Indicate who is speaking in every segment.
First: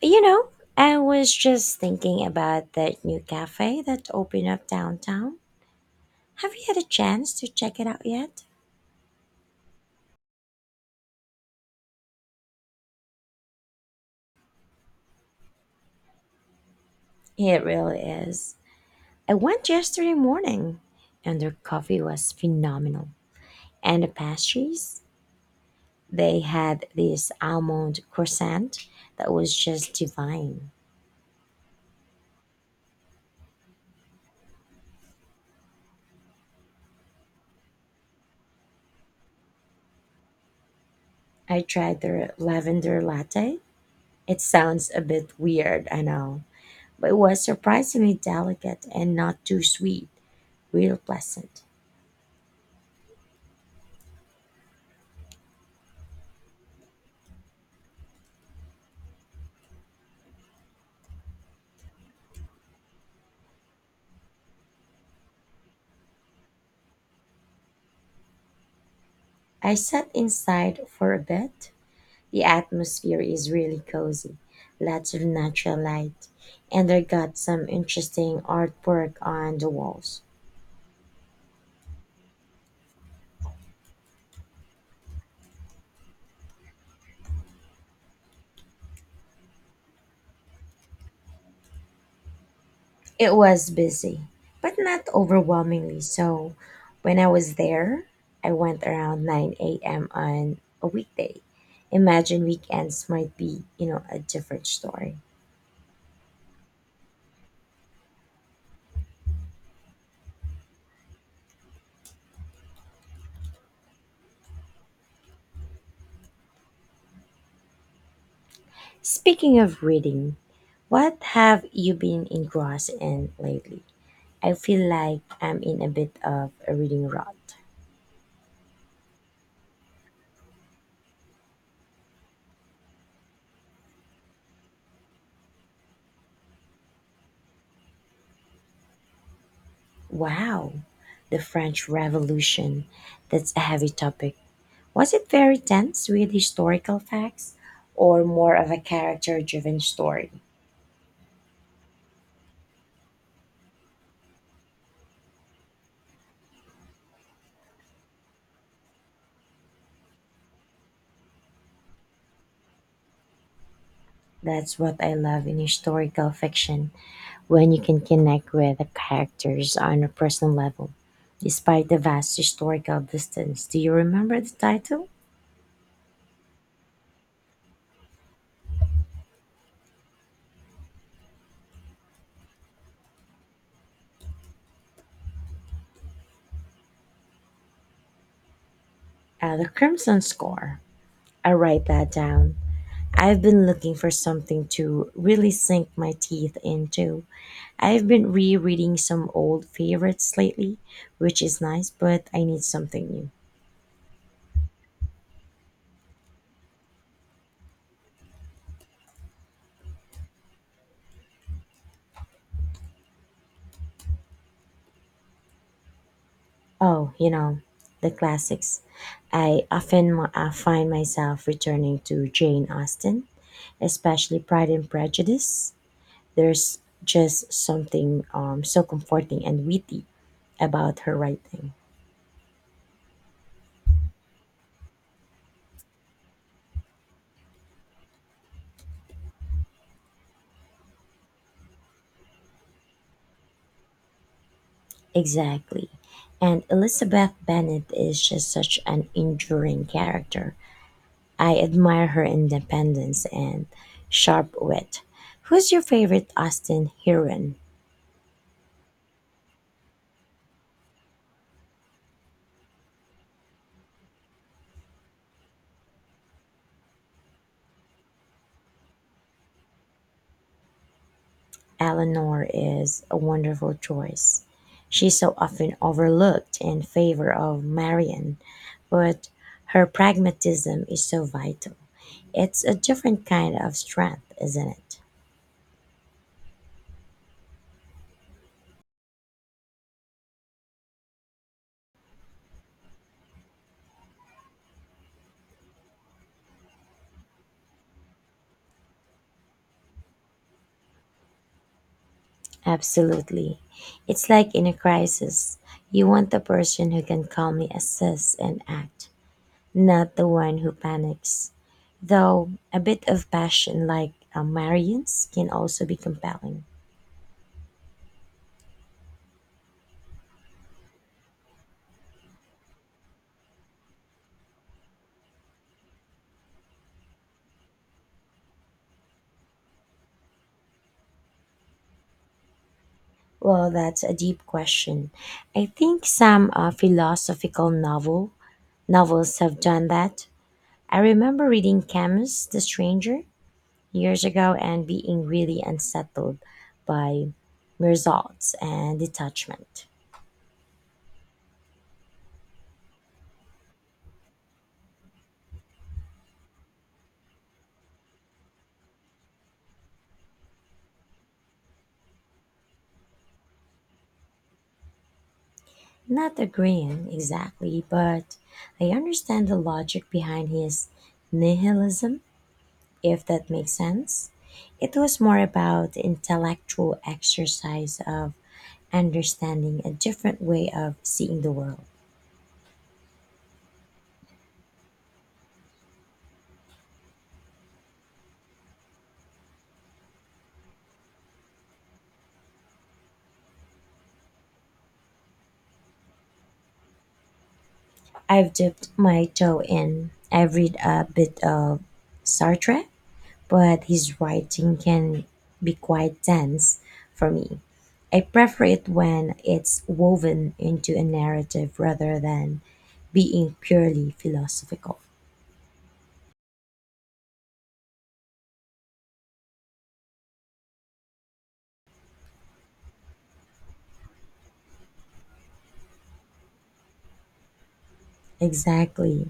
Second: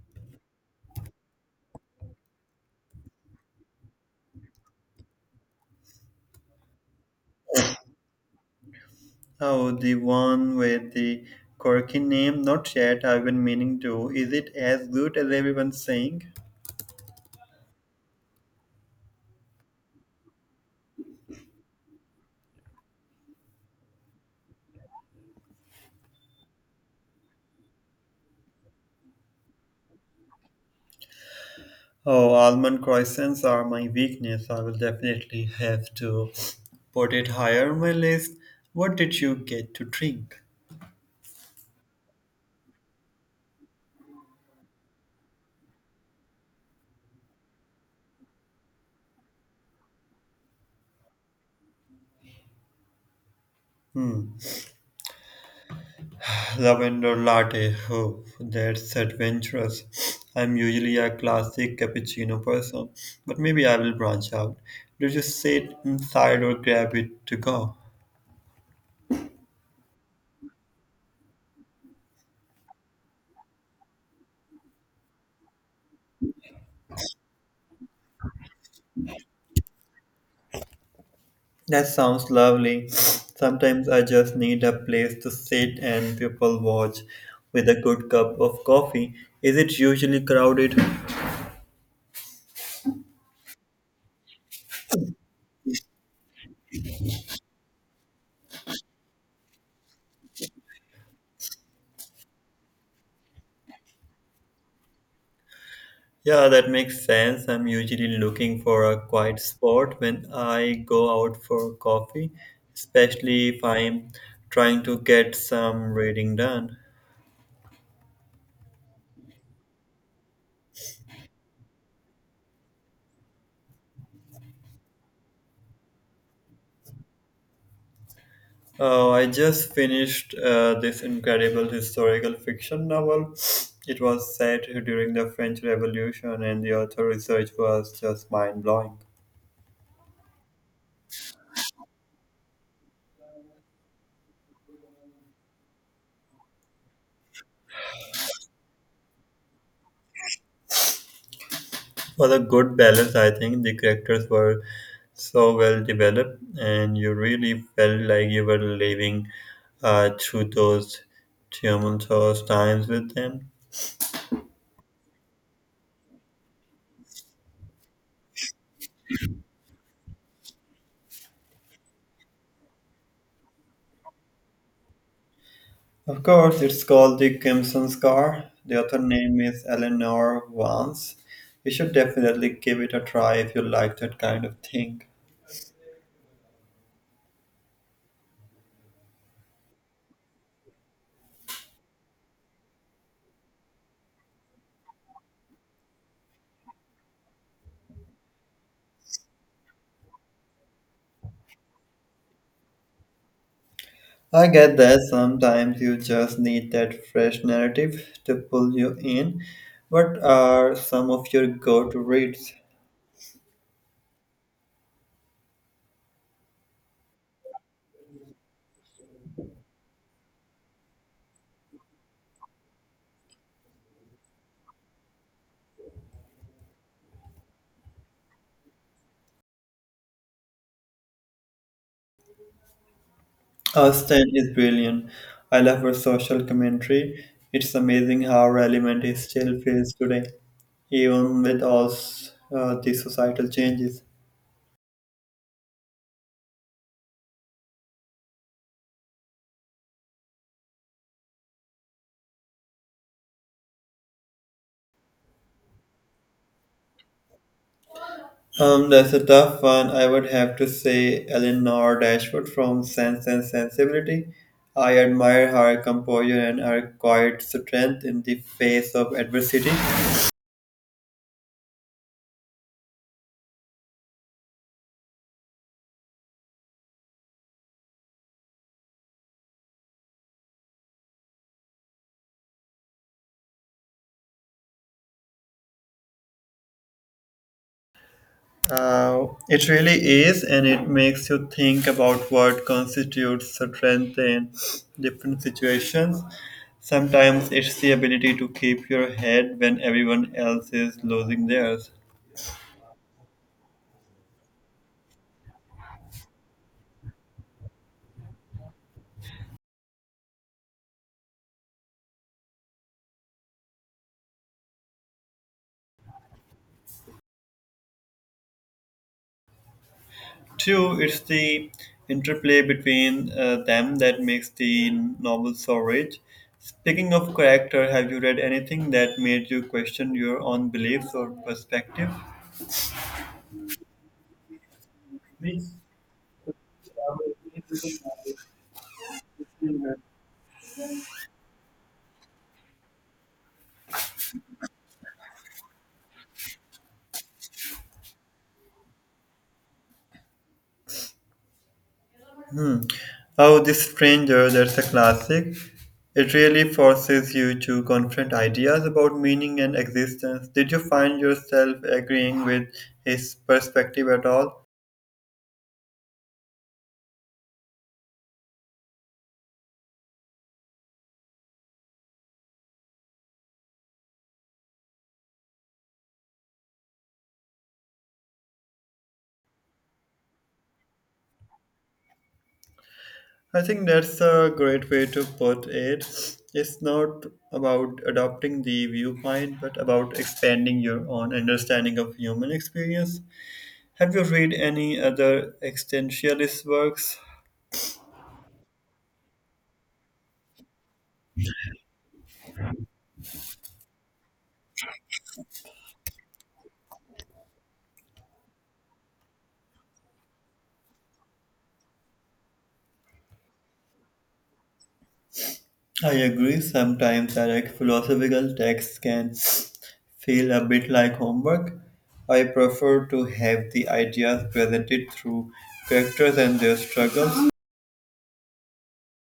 Speaker 1: You know, I was just thinking about that new cafe that opened up downtown. Have you had a chance to check it out yet?
Speaker 2: Oh, the one with the quirky name? Not yet. I've been meaning to. Is it as good as everyone's saying?
Speaker 1: It really is. I went yesterday morning, and their coffee was phenomenal. And the pastries, they had this almond croissant that was just divine.
Speaker 2: Oh, almond croissants are my weakness. I will definitely have to put it higher on my list. What did you get to drink?
Speaker 1: I tried their lavender latte. It sounds a bit weird, I know, but it was surprisingly delicate and not too sweet, real pleasant.
Speaker 2: Hmm. Lavender latte. Oh, that's adventurous. I'm usually a classic cappuccino person, but maybe I will branch out. Did you sit inside or grab it to go?
Speaker 1: I sat inside for a bit. The atmosphere is really cozy, lots of natural light, and I got some interesting artwork on the walls.
Speaker 2: That sounds lovely. Sometimes I just need a place to sit and people watch with a good cup of coffee. Is it usually crowded?
Speaker 1: It was busy, but not overwhelmingly so. When I was there, I went around 9 a.m. on a weekday. Imagine weekends might be, a different story.
Speaker 2: Yeah, that makes sense. I'm usually looking for a quiet spot when I go out for coffee, especially if I'm trying to get some reading done.
Speaker 1: Speaking of reading, what have you been engrossed in lately? I feel like I'm in a bit of a reading rut.
Speaker 2: I just finished this incredible historical fiction novel. It was set during the French Revolution, and the author research was just mind blowing.
Speaker 1: Wow, the French Revolution. That's a heavy topic. Was it very tense with historical facts or more of a character driven story?
Speaker 2: For the good balance, I think. The characters were so well developed, and you really felt like you were living through those tumultuous times with them.
Speaker 1: That's what I love in historical fiction when you can connect with the characters on a personal level. Despite the vast historical distance, do you remember the title?
Speaker 2: Of course, it's called Dickinson's car. The author name is Eleanor Vance. You should definitely give it a try if you like that kind of thing.
Speaker 1: The Crimson Score. I write that down. I've been looking for something to really sink my teeth into. I've been rereading some old favorites lately, which is nice, but I need something new.
Speaker 2: I get that sometimes you just need that fresh narrative to pull you in. What are some of your go to reads?
Speaker 1: Oh, you know, the classics. I often find myself returning to Jane Austen, especially Pride and Prejudice. There's just something so comforting and witty about her writing.
Speaker 2: Austen is brilliant. I love her social commentary. It's amazing how relevant it still feels today, even with all the societal changes.
Speaker 1: Exactly. And Elizabeth Bennet is just such an enduring character. I admire her independence and sharp wit. Who's your favorite Austen heroine?
Speaker 2: That's a tough one. I would have to say Eleanor Dashwood from Sense and Sensibility. I admire her composure and her quiet strength in the face of adversity.
Speaker 1: Eleanor is a wonderful choice. She's so often overlooked in favor of Marion, but her pragmatism is so vital. It's a different kind of strength, isn't it?
Speaker 2: It really is, and it makes you think about what constitutes strength in different situations. Sometimes it's the ability to keep your head when everyone else is losing theirs.
Speaker 1: Absolutely. It's like in a crisis. You want the person who can calmly assess and act, not the one who panics. Though a bit of passion, like Marion's, can also be compelling.
Speaker 2: Two, it's the interplay between them that makes the novel so rich. Speaking of character, have you read anything that made you question your own beliefs or perspective?
Speaker 1: Well, that's a deep question. I think some philosophical novels have done that. I remember reading Camus, The Stranger, years ago and being really unsettled by results and detachment.
Speaker 2: Oh, This Stranger, that's a classic. It really forces you to confront ideas about meaning and existence. Did you find yourself agreeing with his perspective at all?
Speaker 1: Not agreeing exactly, but I understand the logic behind his nihilism, if that makes sense. It was more about the intellectual exercise of understanding a different way of seeing the world.
Speaker 2: I think that's a great way to put it. It's not about adopting the viewpoint, but about expanding your own understanding of human experience. Have you read any other existentialist works?
Speaker 1: I've dipped my toe in. I've read a bit of Sartre, but his writing can be quite dense for me. I prefer it when it's woven into a narrative rather than being purely philosophical.
Speaker 2: I agree, sometimes direct philosophical texts can feel a bit like homework. I prefer to have the ideas presented through characters and their struggles.
Speaker 1: Exactly.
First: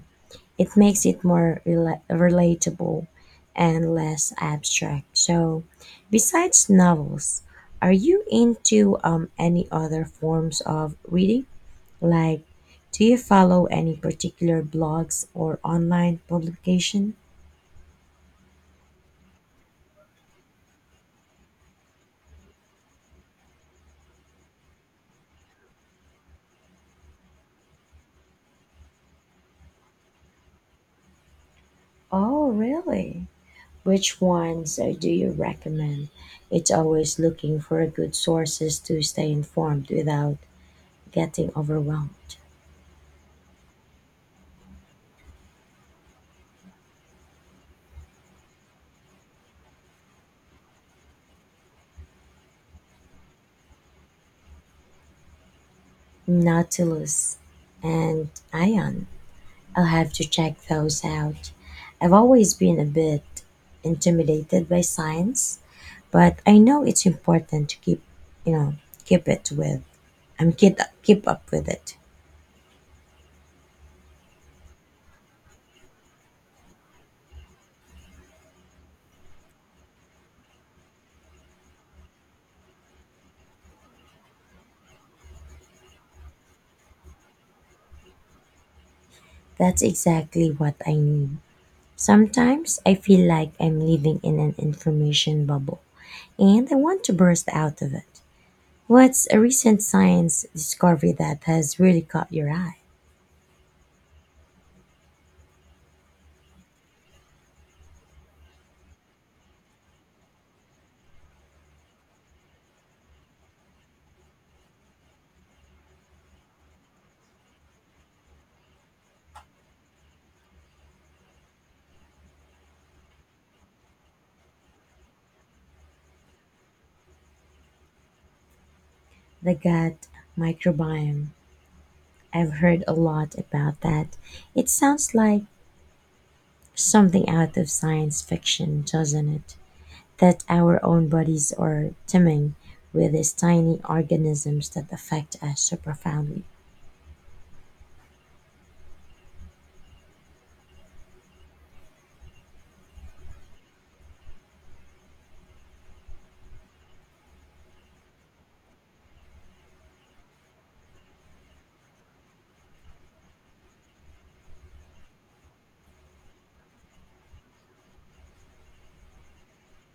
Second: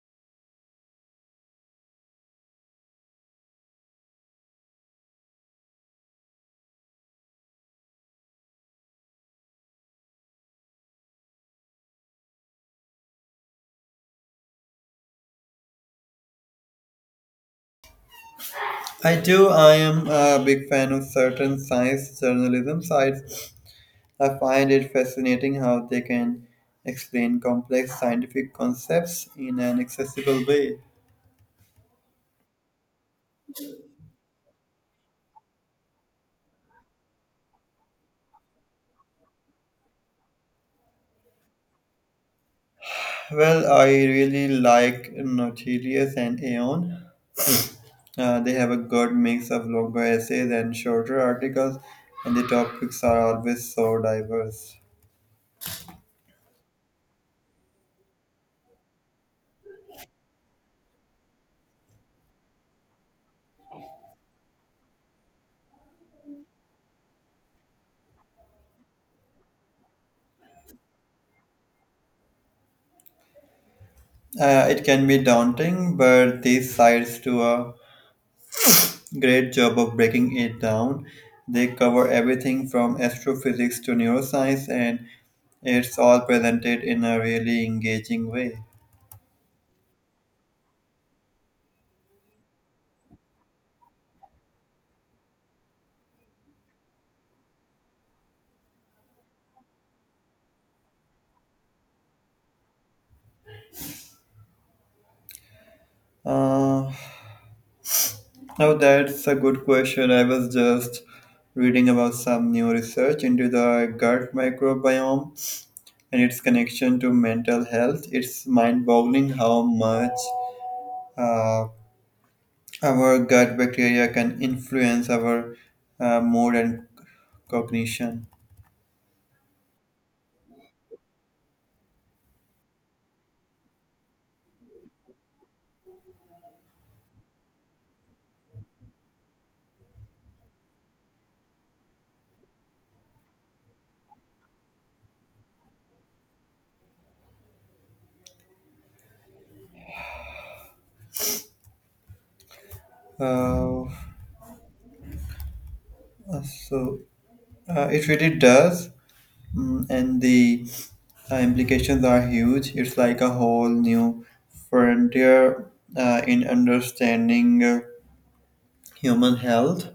Speaker 1: It makes it more relatable and less abstract. So, besides novels, are you into any other forms of reading? Like, do you follow any particular blogs or online publication?
Speaker 2: I do. I am a big fan of certain science journalism sites. I find it fascinating how they can explain complex scientific concepts in an accessible way.
Speaker 1: Oh, really? Which ones do you recommend? It's always looking for good sources to stay informed without getting overwhelmed.
Speaker 2: Well, I really like Nautilus and Aeon. They have a good mix of longer essays and shorter articles, and the topics are always so diverse.
Speaker 1: Nautilus and Ion. I'll have to check those out. I've always been a bit intimidated by science, but I know it's important to keep, you know, keep it with. I'm keep up with it.
Speaker 2: It can be daunting, but these sites do a great job of breaking it down. They cover everything from astrophysics to neuroscience, and it's all presented in a really engaging way.
Speaker 1: That's exactly what I need. Sometimes I feel like I'm living in an information bubble and I want to burst out of it. What's a recent science discovery that has really caught your eye?
Speaker 2: Uh, now, that's a good question. I was just reading about some new research into the gut microbiome and its connection to mental health. It's mind boggling how much uh, our gut bacteria can influence our mood and cognition.
Speaker 1: The gut microbiome. I've heard a lot about that. It sounds like something out of science fiction, doesn't it? That our own bodies are teeming with these tiny organisms that affect us so profoundly.
Speaker 2: Uh, So it really does, and the implications are huge. It's like a whole new frontier in understanding human health.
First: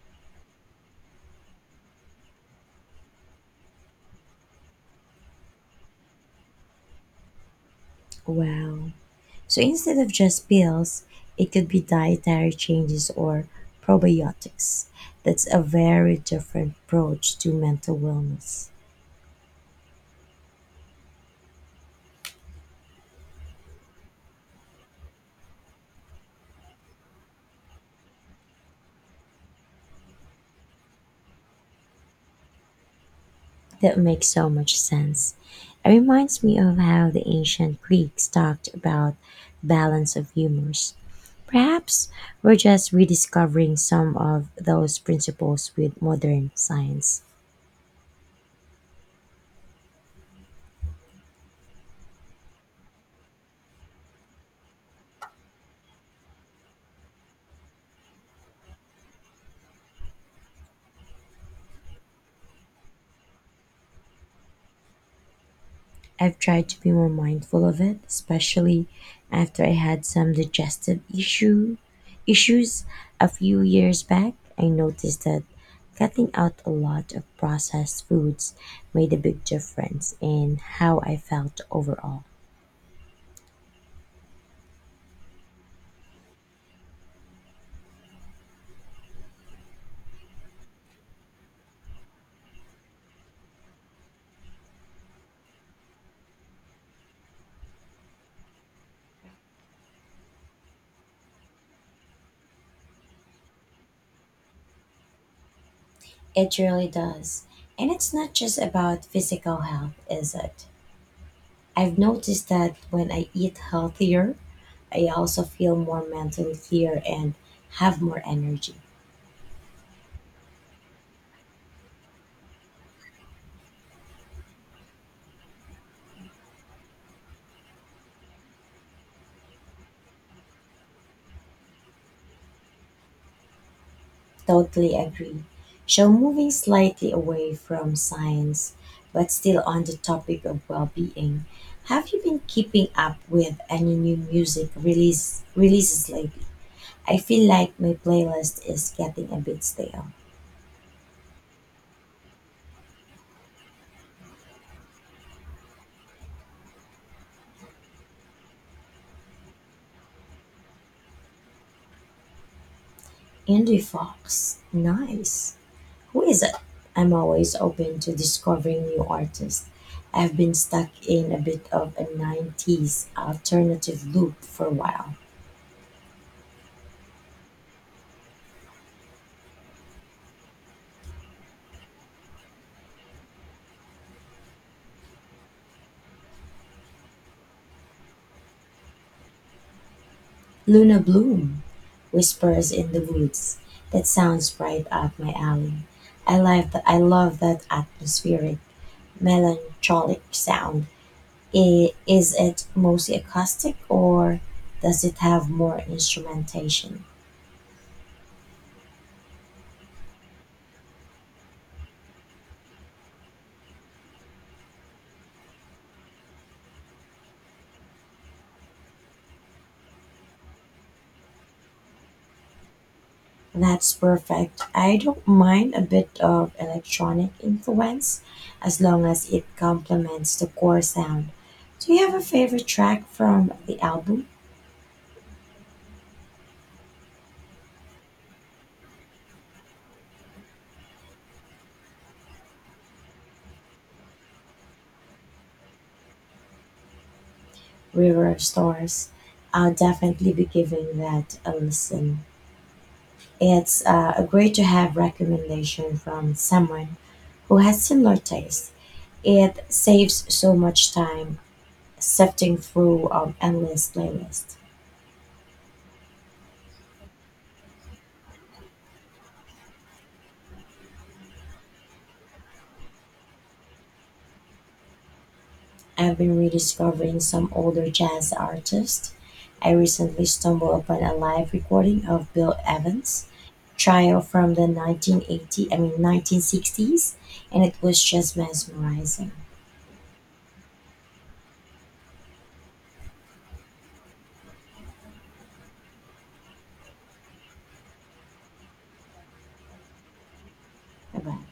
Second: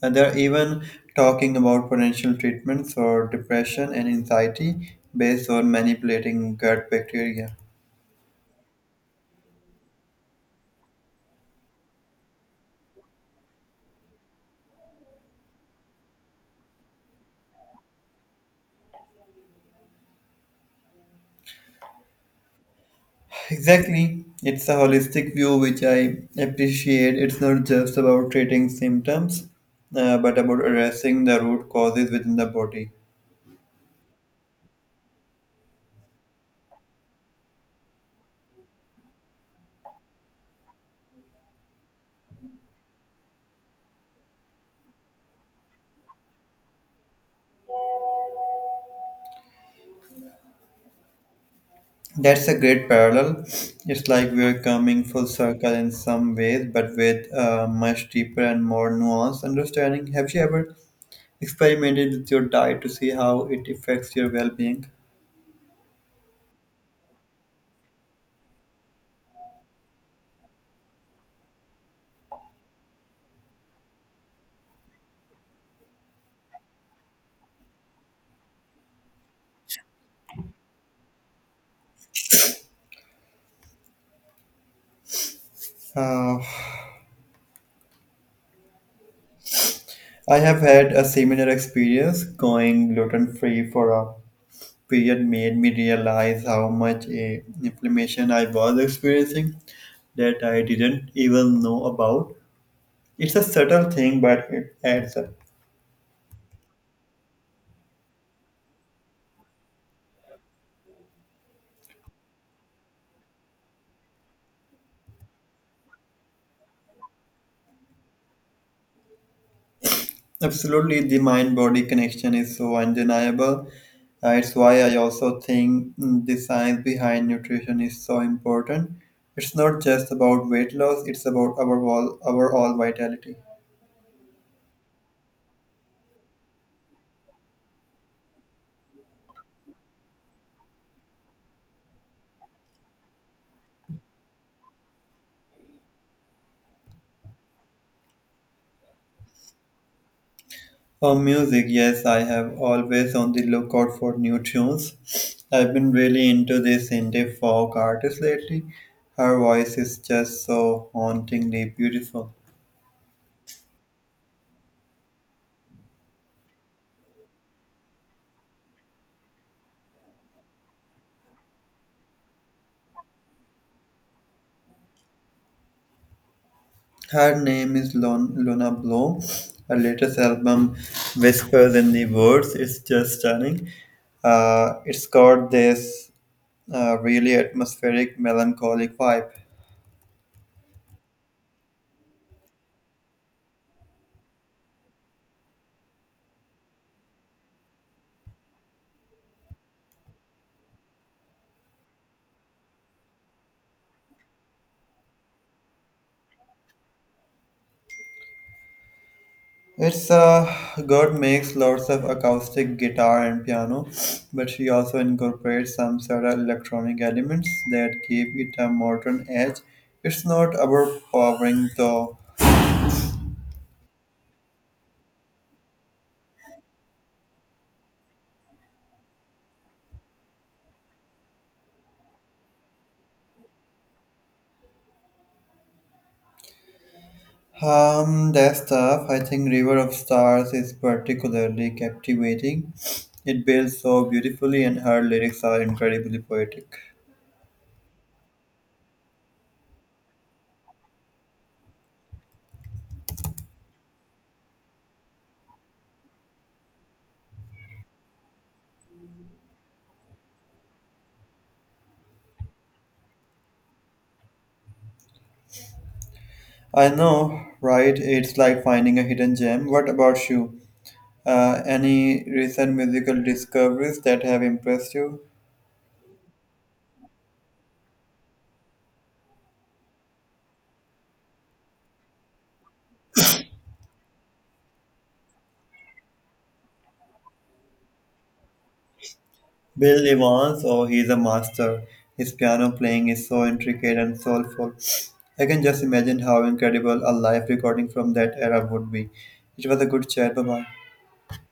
Speaker 2: And they're even talking about potential treatments for depression and anxiety based on manipulating gut bacteria.
Speaker 1: Wow. So instead of just pills, it could be dietary changes or probiotics. That's a very different approach to mental wellness.
Speaker 2: Exactly. It's a holistic view which I appreciate. It's not just about treating symptoms, but about addressing the root causes within the body.
Speaker 1: That makes so much sense. It reminds me of how the ancient Greeks talked about balance of humors. Perhaps we're just rediscovering some of those principles with modern science.
Speaker 2: That's a great parallel. It's like we're coming full circle in some ways, but with a much deeper and more nuanced understanding. Have you ever experimented with your diet to see how it affects your well being?
Speaker 1: I've tried to be more mindful of it, especially after I had some digestive issues a few years back. I noticed that cutting out a lot of processed foods made a big difference in how I felt overall.
Speaker 2: Uh, I have had a similar experience. Going gluten free for a period made me realize how much inflammation I was experiencing that I didn't even know about. It's a subtle thing, but it adds up.
Speaker 1: It really does. And it's not just about physical health, is it? I've noticed that when I eat healthier, I also feel more mentally clear and have more energy.
Speaker 2: Absolutely, the mind body connection is so undeniable. It's why I also think the science behind nutrition is so important. It's not just about weight loss, it's about our all vitality.
Speaker 1: Totally agree. So, moving slightly away from science, but still on the topic of well being, have you been keeping up with any new music releases lately? I feel like my playlist is getting a bit stale.
Speaker 2: For music, yes, I have always on the lookout for new tunes. I've been really into this indie folk artist lately. Her voice is just so hauntingly beautiful.
Speaker 1: Indie Fox, nice. Who is it? I'm always open to discovering new artists. I've been stuck in a bit of a 90s alternative loop for a while.
Speaker 2: Her name is Lona Bloom. Her latest album, Whispers in the Woods, is just stunning. It's got this really atmospheric, melancholic vibe.
Speaker 1: Luna Bloom, whispers in the woods. That sounds right up my alley. I like that. I love that atmospheric, melancholic sound. Is it mostly acoustic, or does it have more instrumentation?
Speaker 2: It's God makes lots of acoustic guitar and piano, but she also incorporates some subtle electronic elements that give it a modern edge. It's not overpowering though.
Speaker 1: That's perfect. I don't mind a bit of electronic influence, as long as it complements the core sound. Do you have a favorite track from the album?
Speaker 2: I think River of Stars is particularly captivating. It builds so beautifully, and her lyrics are incredibly poetic.
Speaker 1: River stores, I'll definitely be giving that a listen. It's a great to have recommendation from someone who has similar taste. It saves so much time sifting through endless playlists.
Speaker 2: I know, right? It's like finding a hidden gem. What about you? Any recent musical discoveries that have impressed you?
Speaker 1: I've been rediscovering some older jazz artists. I recently stumbled upon a live recording of Bill Evans' trio from the 1980, I mean 1960s, and it was just mesmerizing.
Speaker 2: Bill Evans, oh, he's a master. His piano playing is so intricate and soulful. I can just imagine how incredible a live recording from that era would be. It was a good chat. Bye bye.
Speaker 1: Bye-bye.